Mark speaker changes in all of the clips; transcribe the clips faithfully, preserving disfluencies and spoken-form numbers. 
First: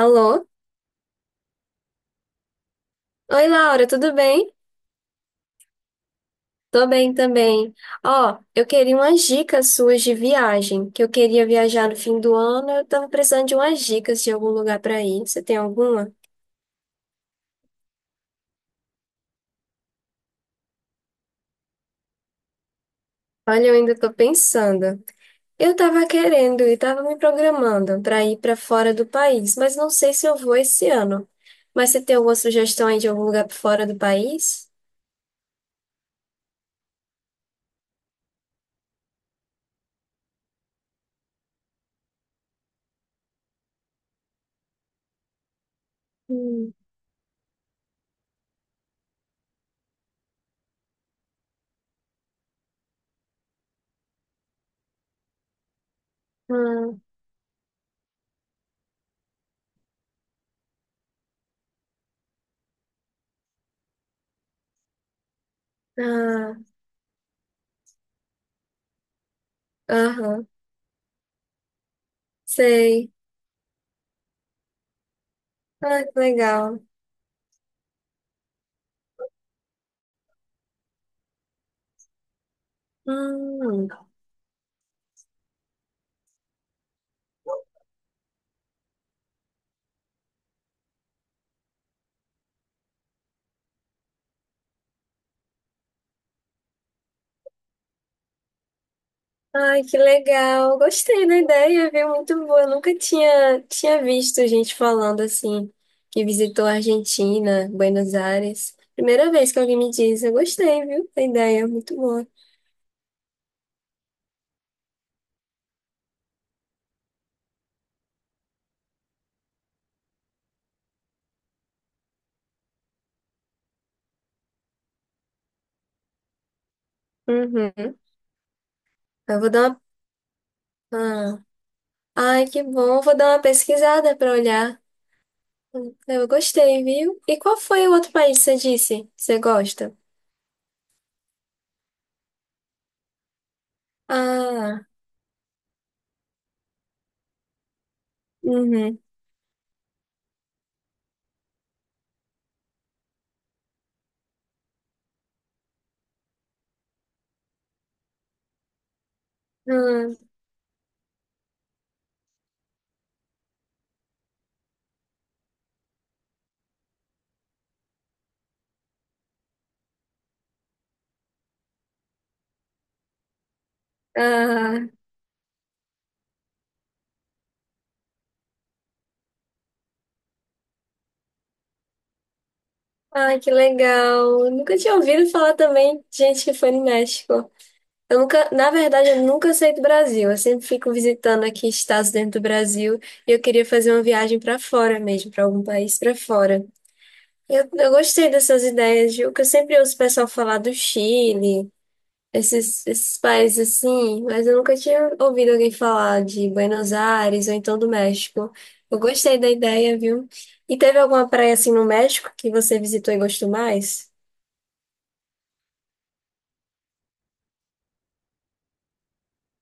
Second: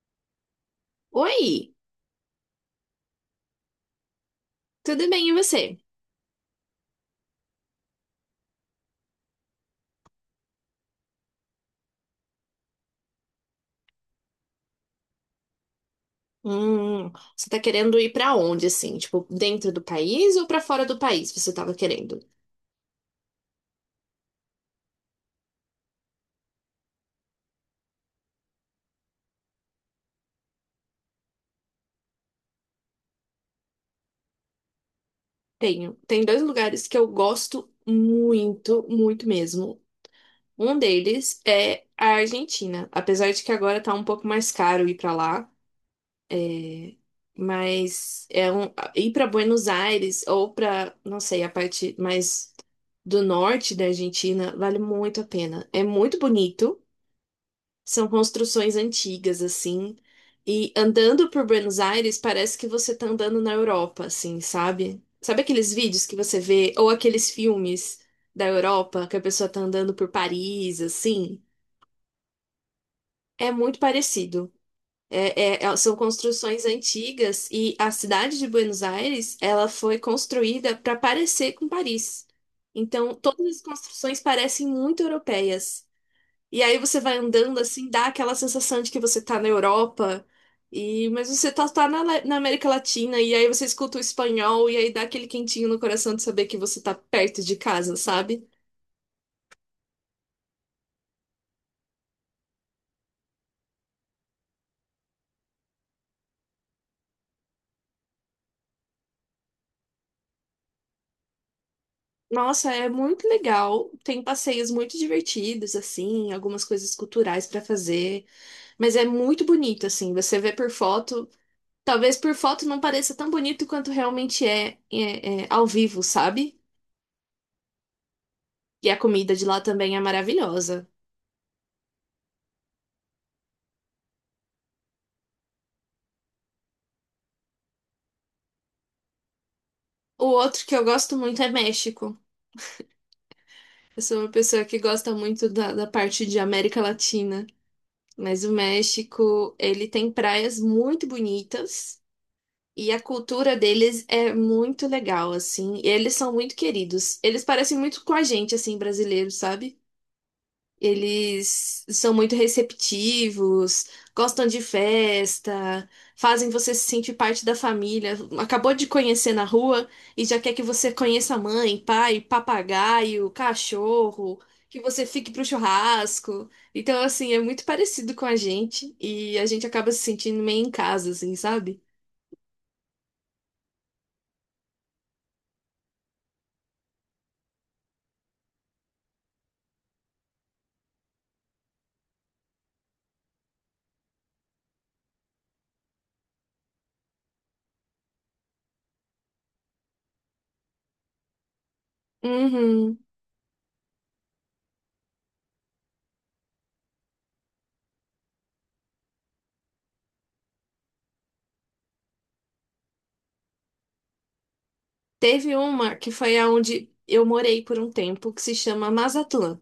Speaker 1: Alô?
Speaker 2: Oi,
Speaker 1: Oi, Laura, tudo bem?
Speaker 2: tudo bem e você?
Speaker 1: Tô bem também. Ó, eu queria umas dicas suas de viagem, que eu queria viajar no fim do ano, eu tava precisando de umas dicas de algum lugar pra ir. Você tem alguma?
Speaker 2: Hum, Você tá querendo ir pra onde assim? Tipo, dentro do país ou pra fora do país você tava querendo?
Speaker 1: Olha, eu ainda tô pensando. Eu tava querendo e tava me programando pra ir pra fora do país, mas não sei se eu vou esse ano. Mas você tem alguma sugestão aí de algum lugar pra fora do país?
Speaker 2: Tenho. Tem dois lugares que eu gosto muito, muito mesmo. Um deles é a Argentina, apesar de que agora tá um pouco mais caro ir pra lá,
Speaker 1: Hum.
Speaker 2: é, mas é um ir pra Buenos Aires ou pra, não sei, a parte mais do norte da Argentina vale muito a pena. É muito bonito.
Speaker 1: Ah,
Speaker 2: São construções antigas, assim. E andando por Buenos Aires, parece que você tá andando na Europa, assim, sabe? Sabe aqueles vídeos que você
Speaker 1: ah,
Speaker 2: vê, ou aqueles filmes da Europa, que a pessoa tá andando por
Speaker 1: aham,
Speaker 2: Paris, assim?
Speaker 1: sei.
Speaker 2: É muito parecido. É- é- é- são
Speaker 1: Ah, que
Speaker 2: construções
Speaker 1: legal.
Speaker 2: antigas e a cidade de Buenos Aires, ela foi construída para parecer com Paris. Então, todas as
Speaker 1: Hum.
Speaker 2: construções parecem muito europeias. E aí você vai andando assim, dá aquela sensação de que você tá na Europa, e mas você tá, tá na, La- na América Latina, e aí você escuta o espanhol, e aí dá aquele quentinho no coração de saber que você tá perto de casa, sabe?
Speaker 1: Ai, que legal. Gostei da ideia, viu? Muito boa. Eu nunca tinha, tinha visto gente falando assim, que visitou a Argentina, Buenos Aires. Primeira vez que alguém me diz, eu gostei, viu? Da ideia, muito boa.
Speaker 2: Nossa, é muito legal. Tem passeios muito divertidos, assim, algumas coisas culturais pra fazer, mas é muito bonito, assim. Você vê por foto, talvez por foto não pareça tão bonito quanto realmente é, é é ao vivo, sabe?
Speaker 1: Uhum.
Speaker 2: E a comida
Speaker 1: Eu
Speaker 2: de
Speaker 1: vou
Speaker 2: lá
Speaker 1: dar
Speaker 2: também é maravilhosa.
Speaker 1: uma. Ah. Ai, que bom. Eu vou dar uma pesquisada para olhar. Eu gostei, viu? E qual foi o outro país que você disse? Que você gosta?
Speaker 2: O outro que eu gosto muito é México. Eu sou uma pessoa que
Speaker 1: Ah,
Speaker 2: gosta muito da, da parte de América Latina, mas o
Speaker 1: uhum.
Speaker 2: México, ele tem praias muito bonitas e a cultura deles é muito legal, assim. E eles são muito queridos. Eles parecem muito com a gente, assim, brasileiro, sabe?
Speaker 1: Ah,
Speaker 2: Eles são muito receptivos, gostam de festa, fazem você se sentir parte da família. Acabou de conhecer na rua e já quer que você conheça a mãe, pai, papagaio, cachorro, que
Speaker 1: ah.
Speaker 2: você fique pro churrasco. Então, assim, é muito parecido com a gente e a gente acaba se sentindo meio em casa, assim, sabe?
Speaker 1: Ai, que legal. Eu nunca tinha ouvido falar também de gente que foi no México. Eu nunca, na verdade, eu nunca saí do Brasil. Eu sempre fico visitando aqui estados dentro do Brasil e eu queria fazer uma viagem para fora mesmo, para algum país para fora. Eu, eu gostei dessas ideias, viu? Que eu sempre ouço o pessoal falar do Chile, esses,
Speaker 2: Uhum.
Speaker 1: esses países assim, mas eu nunca tinha ouvido alguém falar de Buenos Aires ou então do México. Eu gostei da ideia, viu? E teve alguma praia assim no México que você visitou e gostou mais?
Speaker 2: Teve uma que foi aonde eu morei por um tempo, que se chama Mazatlán.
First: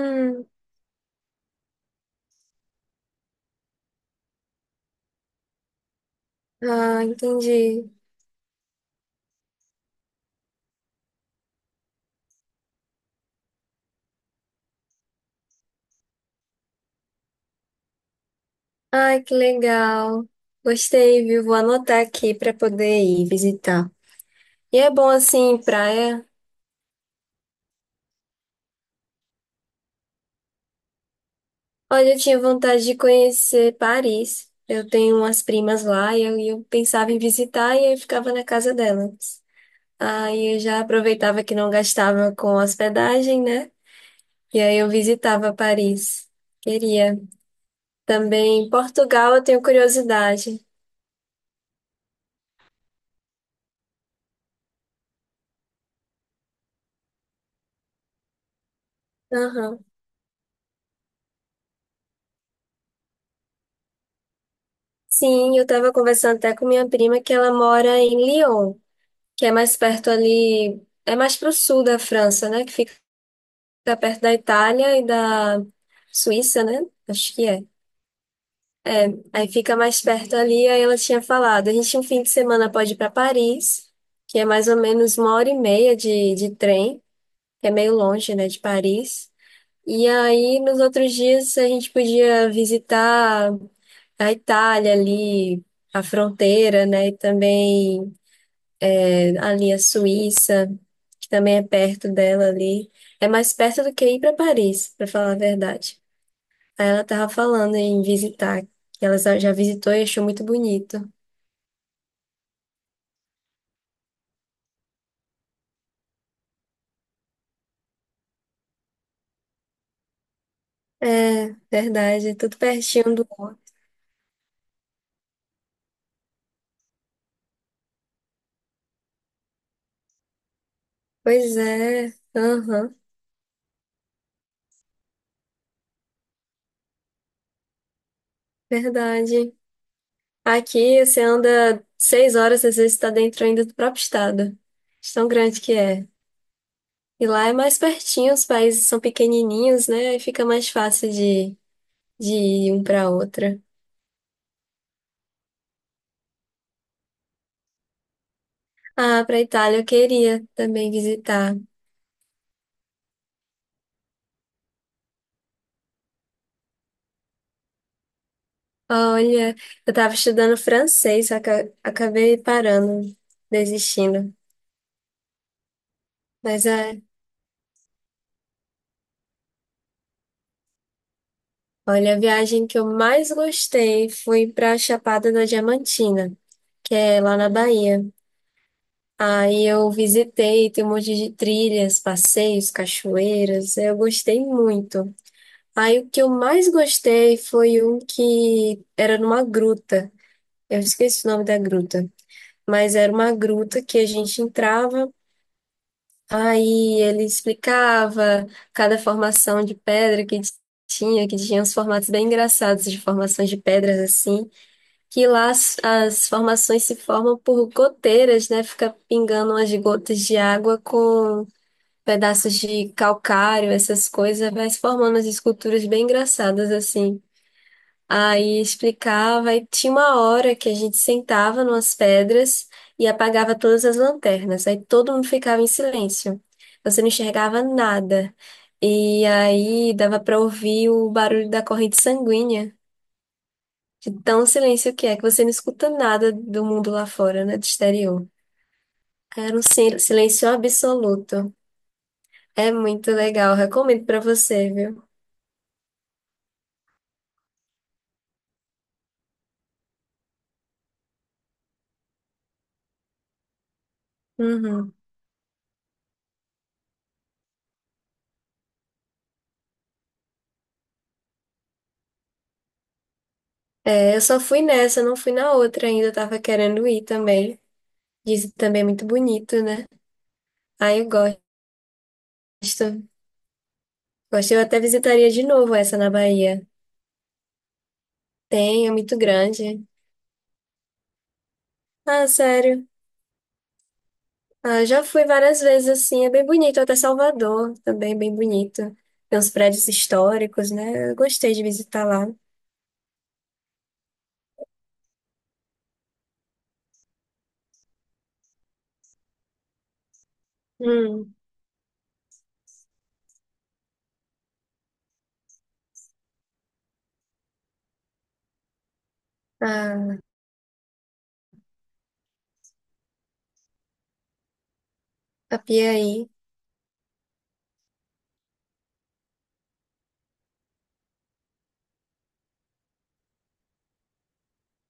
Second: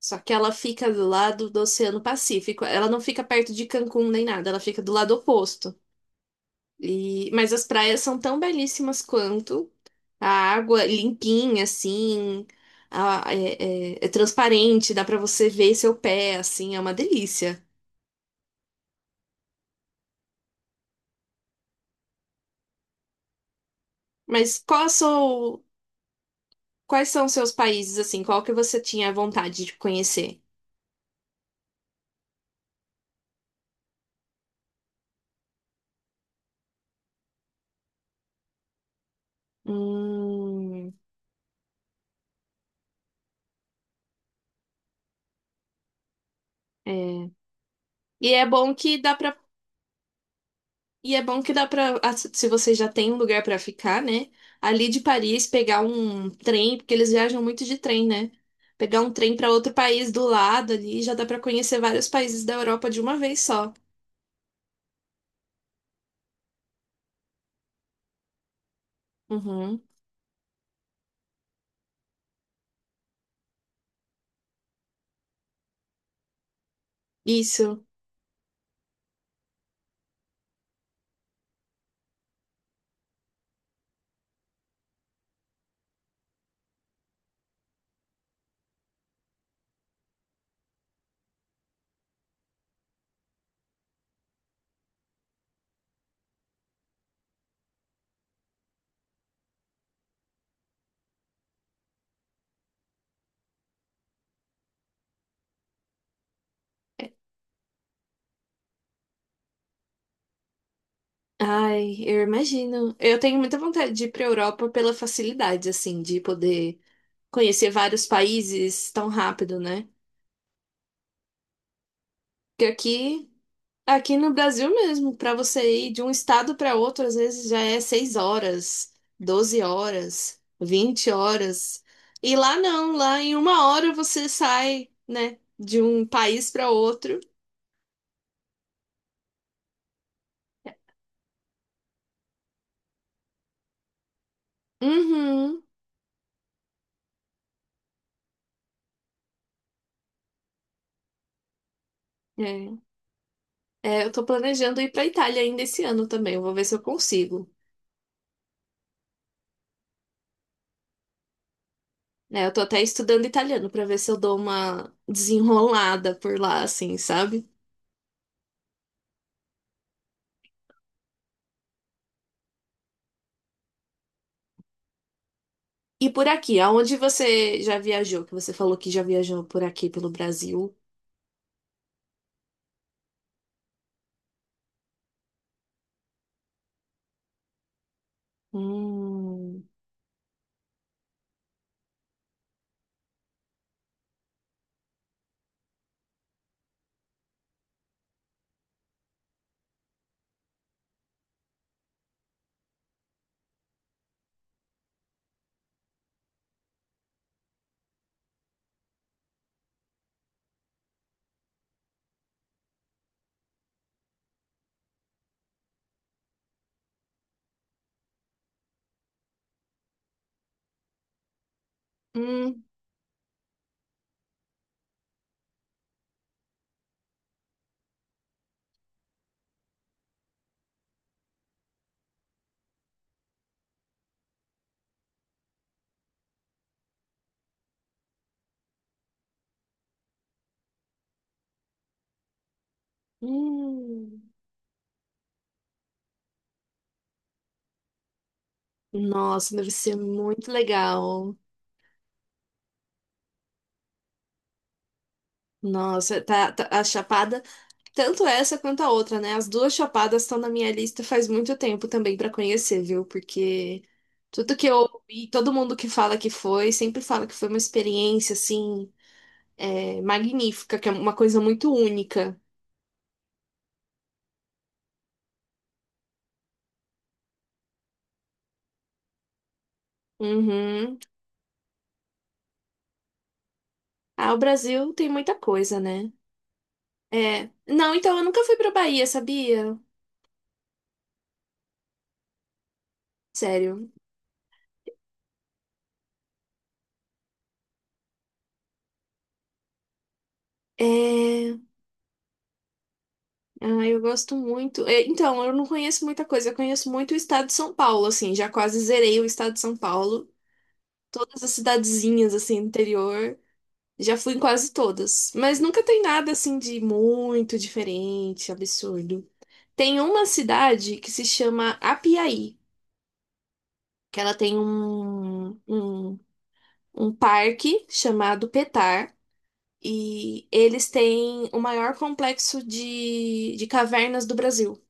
Speaker 2: Só que ela fica do lado do Oceano Pacífico. Ela não fica perto de Cancún nem nada, ela fica do lado oposto.
Speaker 1: ah,
Speaker 2: E mas as
Speaker 1: entendi.
Speaker 2: praias são tão belíssimas quanto. A água limpinha, assim, a- é, é- é transparente, dá pra você ver seu pé, assim, é uma delícia.
Speaker 1: Ai, que legal. Gostei, viu? Vou anotar aqui para poder ir visitar.
Speaker 2: Mas
Speaker 1: E
Speaker 2: qual
Speaker 1: é bom assim,
Speaker 2: sou...
Speaker 1: praia.
Speaker 2: Quais são os seus países, assim? Qual que você tinha vontade de conhecer?
Speaker 1: Olha, eu tinha vontade de conhecer Paris. Eu tenho umas primas lá e eu, e eu pensava em visitar e eu ficava na casa delas. Aí eu já
Speaker 2: Hum,
Speaker 1: aproveitava que não gastava com hospedagem, né? E aí eu visitava Paris. Queria.
Speaker 2: é. E é
Speaker 1: Também em
Speaker 2: bom que dá
Speaker 1: Portugal
Speaker 2: pra
Speaker 1: eu tenho curiosidade.
Speaker 2: E é bom que dá pra, ah, se se você já tem um lugar pra ficar, né? Ali de Paris, pegar um trem, porque eles viajam muito de trem, né? Pegar um trem pra outro
Speaker 1: Aham.
Speaker 2: país do lado ali, já dá pra conhecer vários países da Europa de uma vez só.
Speaker 1: Sim, eu estava conversando até com minha prima que ela mora em Lyon, que é mais
Speaker 2: Uhum.
Speaker 1: perto ali, é mais para o sul da França, né? Que fica perto da Itália e da Suíça, né? Acho que é.
Speaker 2: Isso.
Speaker 1: Aí fica mais perto ali, aí ela tinha falado, a gente um fim de semana pode ir para Paris, que é mais ou menos uma hora e meia de, de trem, que é meio longe, né, de Paris. E aí, nos outros dias, a gente podia visitar a Itália ali, a fronteira, né? E também ali a Suíça, que também é perto dela ali. É mais perto do que ir para Paris, para falar a verdade. Aí ela tava falando em visitar, que ela já já visitou e achou muito bonito.
Speaker 2: Ai, eu imagino. Eu tenho muita vontade de ir pra Europa pela facilidade, assim, de poder conhecer vários países tão rápido, né?
Speaker 1: É, verdade, tudo
Speaker 2: Porque
Speaker 1: pertinho do
Speaker 2: aqui
Speaker 1: outro.
Speaker 2: Aqui no Brasil mesmo, para você ir de um estado para outro, às vezes já é seis horas, doze horas, vinte
Speaker 1: Pois
Speaker 2: horas.
Speaker 1: é,
Speaker 2: E lá não,
Speaker 1: aham,
Speaker 2: lá em uma hora você sai, né, de um país para outro.
Speaker 1: verdade. Aqui você anda seis horas, às vezes está dentro ainda do próprio estado. De tão grande
Speaker 2: Uhum.
Speaker 1: que é. E lá é mais pertinho, os países são pequenininhos, né? E fica mais fácil de, de ir um
Speaker 2: É.
Speaker 1: para outro.
Speaker 2: É, eu tô planejando ir para Itália ainda esse ano também, eu vou ver se eu consigo.
Speaker 1: Ah, pra Itália eu queria também visitar.
Speaker 2: É, eu tô até estudando italiano para ver se eu dou uma desenrolada por lá, assim, sabe?
Speaker 1: Olha, eu tava estudando francês, só que eu acabei parando, desistindo.
Speaker 2: E por aqui,
Speaker 1: Mas
Speaker 2: aonde
Speaker 1: é,
Speaker 2: você já viajou? Que você falou que já viajou por aqui pelo Brasil.
Speaker 1: olha, a viagem que eu mais gostei foi pra Chapada da Diamantina, que é lá na Bahia.
Speaker 2: Hum,
Speaker 1: Aí eu visitei, tem um monte de trilhas, passeios, cachoeiras, eu gostei muito. Aí o que eu mais gostei foi um que era numa gruta. Eu esqueci o nome da gruta. Mas era uma gruta que a gente entrava, aí ele explicava cada formação de pedra que tinha, que tinha uns formatos bem engraçados de formações de pedras assim, que lá as, as formações se formam por goteiras, né? Fica pingando umas gotas de água com pedaços
Speaker 2: hum,
Speaker 1: de calcário, essas coisas, vai se formando as esculturas bem engraçadas assim. Aí explicava, e tinha uma hora que a gente sentava numas pedras e apagava todas as lanternas. Aí todo mundo ficava em silêncio. Você não enxergava nada. E aí dava para ouvir o barulho da corrente sanguínea, de
Speaker 2: hum.
Speaker 1: tão silêncio que é, que você não escuta nada do mundo lá fora, né, do exterior.
Speaker 2: Nossa,
Speaker 1: Era um
Speaker 2: deve ser
Speaker 1: sil- silêncio
Speaker 2: muito legal.
Speaker 1: absoluto. É muito legal, recomendo para você, viu?
Speaker 2: Nossa, tá, tá- a Chapada, tanto essa quanto a outra, né? As duas Chapadas estão na minha lista faz muito tempo também pra conhecer, viu? Porque tudo que eu
Speaker 1: Uhum.
Speaker 2: ouvi, todo mundo que fala que foi, sempre fala que foi uma experiência, assim, é, magnífica, que é uma coisa muito única.
Speaker 1: É, eu só fui nessa, não fui na outra ainda, eu tava querendo ir também. Dizem que também é muito bonito, né? Ah,
Speaker 2: Uhum.
Speaker 1: eu gosto.
Speaker 2: Ah, o
Speaker 1: Gosto, eu até
Speaker 2: Brasil tem
Speaker 1: visitaria
Speaker 2: muita
Speaker 1: de novo
Speaker 2: coisa,
Speaker 1: essa na
Speaker 2: né?
Speaker 1: Bahia.
Speaker 2: É. Não, então eu nunca fui pra
Speaker 1: Tem, é
Speaker 2: Bahia,
Speaker 1: muito
Speaker 2: sabia?
Speaker 1: grande. Ah, sério.
Speaker 2: Sério.
Speaker 1: Ah, já fui várias vezes assim, é bem bonito. Até Salvador também, é bem bonito. Tem uns prédios históricos, né? Eu gostei
Speaker 2: É.
Speaker 1: de visitar lá.
Speaker 2: Ah, eu gosto muito. É, então, eu não conheço muita coisa. Eu conheço muito o estado de São Paulo, assim. Já quase zerei o estado de São Paulo.
Speaker 1: Hum,
Speaker 2: Todas as cidadezinhas, assim, do interior. Já fui em quase todas. Mas nunca tem nada, assim, de muito diferente, absurdo. Tem
Speaker 1: ah,
Speaker 2: uma cidade que se chama Apiaí, que ela tem
Speaker 1: a
Speaker 2: um, um,
Speaker 1: Piaí.
Speaker 2: um parque chamado Petar. E eles têm o maior complexo de, de cavernas do Brasil.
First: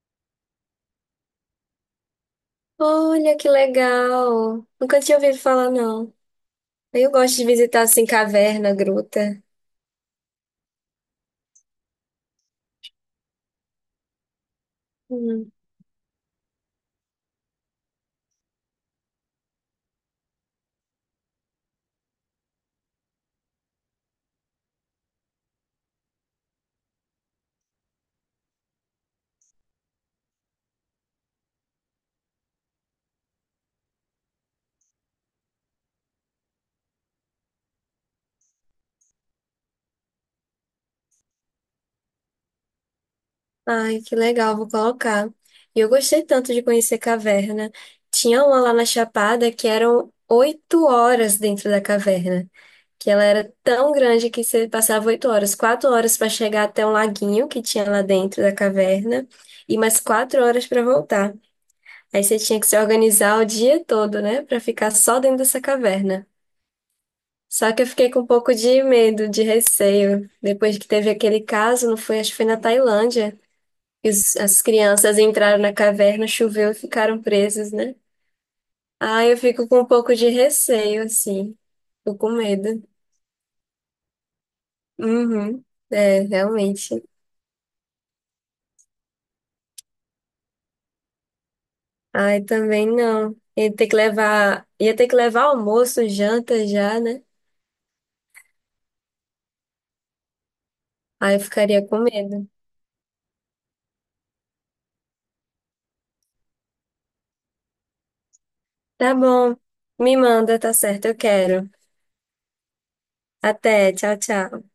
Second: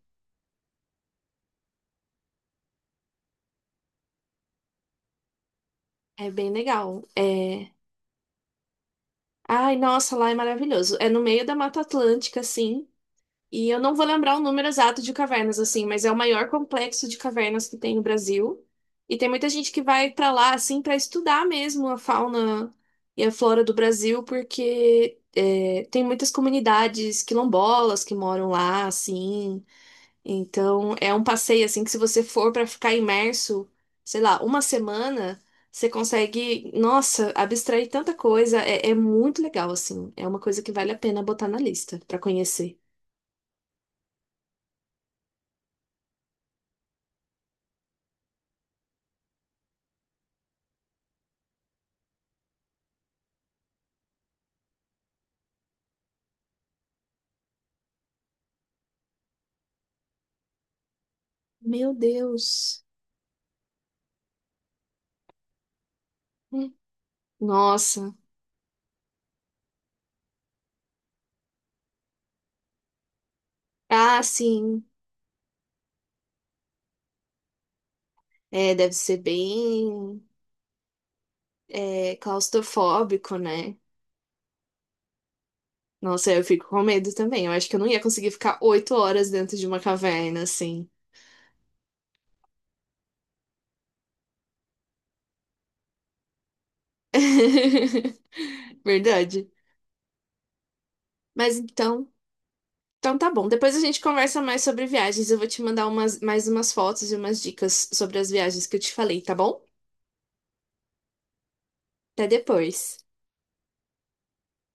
Speaker 1: Olha que legal! Nunca tinha ouvido falar, não.
Speaker 2: É bem legal.
Speaker 1: Eu gosto de
Speaker 2: É
Speaker 1: visitar assim caverna, gruta.
Speaker 2: Ai, nossa, lá é maravilhoso. É no meio da Mata Atlântica, assim. E eu não vou lembrar o número exato de
Speaker 1: Hum.
Speaker 2: cavernas, assim, mas é o maior complexo de cavernas que tem no Brasil. E tem muita gente que vai pra lá, assim, pra estudar mesmo a fauna e a flora do Brasil, porque é, tem muitas comunidades quilombolas que moram lá, assim. Então, é um passeio assim que se você for para ficar imerso, sei lá, uma semana, você consegue, nossa, abstrair tanta coisa. É, é muito legal, assim. É uma coisa que vale a pena botar na lista para conhecer.
Speaker 1: Ai, que legal, vou colocar. E eu gostei tanto de conhecer caverna. Tinha uma lá na Chapada que eram oito horas dentro da caverna, que ela era tão grande que você passava oito horas, quatro horas para chegar até um laguinho que tinha lá dentro da caverna e mais quatro horas para voltar.
Speaker 2: Meu
Speaker 1: Aí você tinha que se
Speaker 2: Deus.
Speaker 1: organizar o dia todo, né, para ficar só dentro dessa caverna.
Speaker 2: Hum.
Speaker 1: Só que eu fiquei
Speaker 2: Nossa.
Speaker 1: com um pouco de medo, de receio, depois que teve aquele caso, não foi, acho que foi na Tailândia. E
Speaker 2: Ah,
Speaker 1: os- as
Speaker 2: sim.
Speaker 1: crianças entraram na caverna, choveu e ficaram presas, né?
Speaker 2: É, deve ser
Speaker 1: Ah, eu fico com um pouco
Speaker 2: bem,
Speaker 1: de receio, assim. Tô
Speaker 2: é,
Speaker 1: com medo.
Speaker 2: claustrofóbico, né?
Speaker 1: Uhum. É,
Speaker 2: Nossa, eu fico com
Speaker 1: realmente.
Speaker 2: medo também. Eu acho que eu não ia conseguir ficar oito horas dentro de uma caverna, assim.
Speaker 1: Ai, também não. Ia ter que levar, ia ter que levar almoço, janta já, né?
Speaker 2: Verdade.
Speaker 1: Aí eu
Speaker 2: Mas
Speaker 1: ficaria com
Speaker 2: então,
Speaker 1: medo.
Speaker 2: então tá bom. Depois a gente conversa mais sobre viagens. Eu vou te mandar umas, mais umas fotos e umas dicas sobre as viagens que eu te
Speaker 1: Tá
Speaker 2: falei, tá
Speaker 1: bom.
Speaker 2: bom?
Speaker 1: Me manda, tá certo, eu quero.
Speaker 2: Até depois.
Speaker 1: Até, tchau, tchau.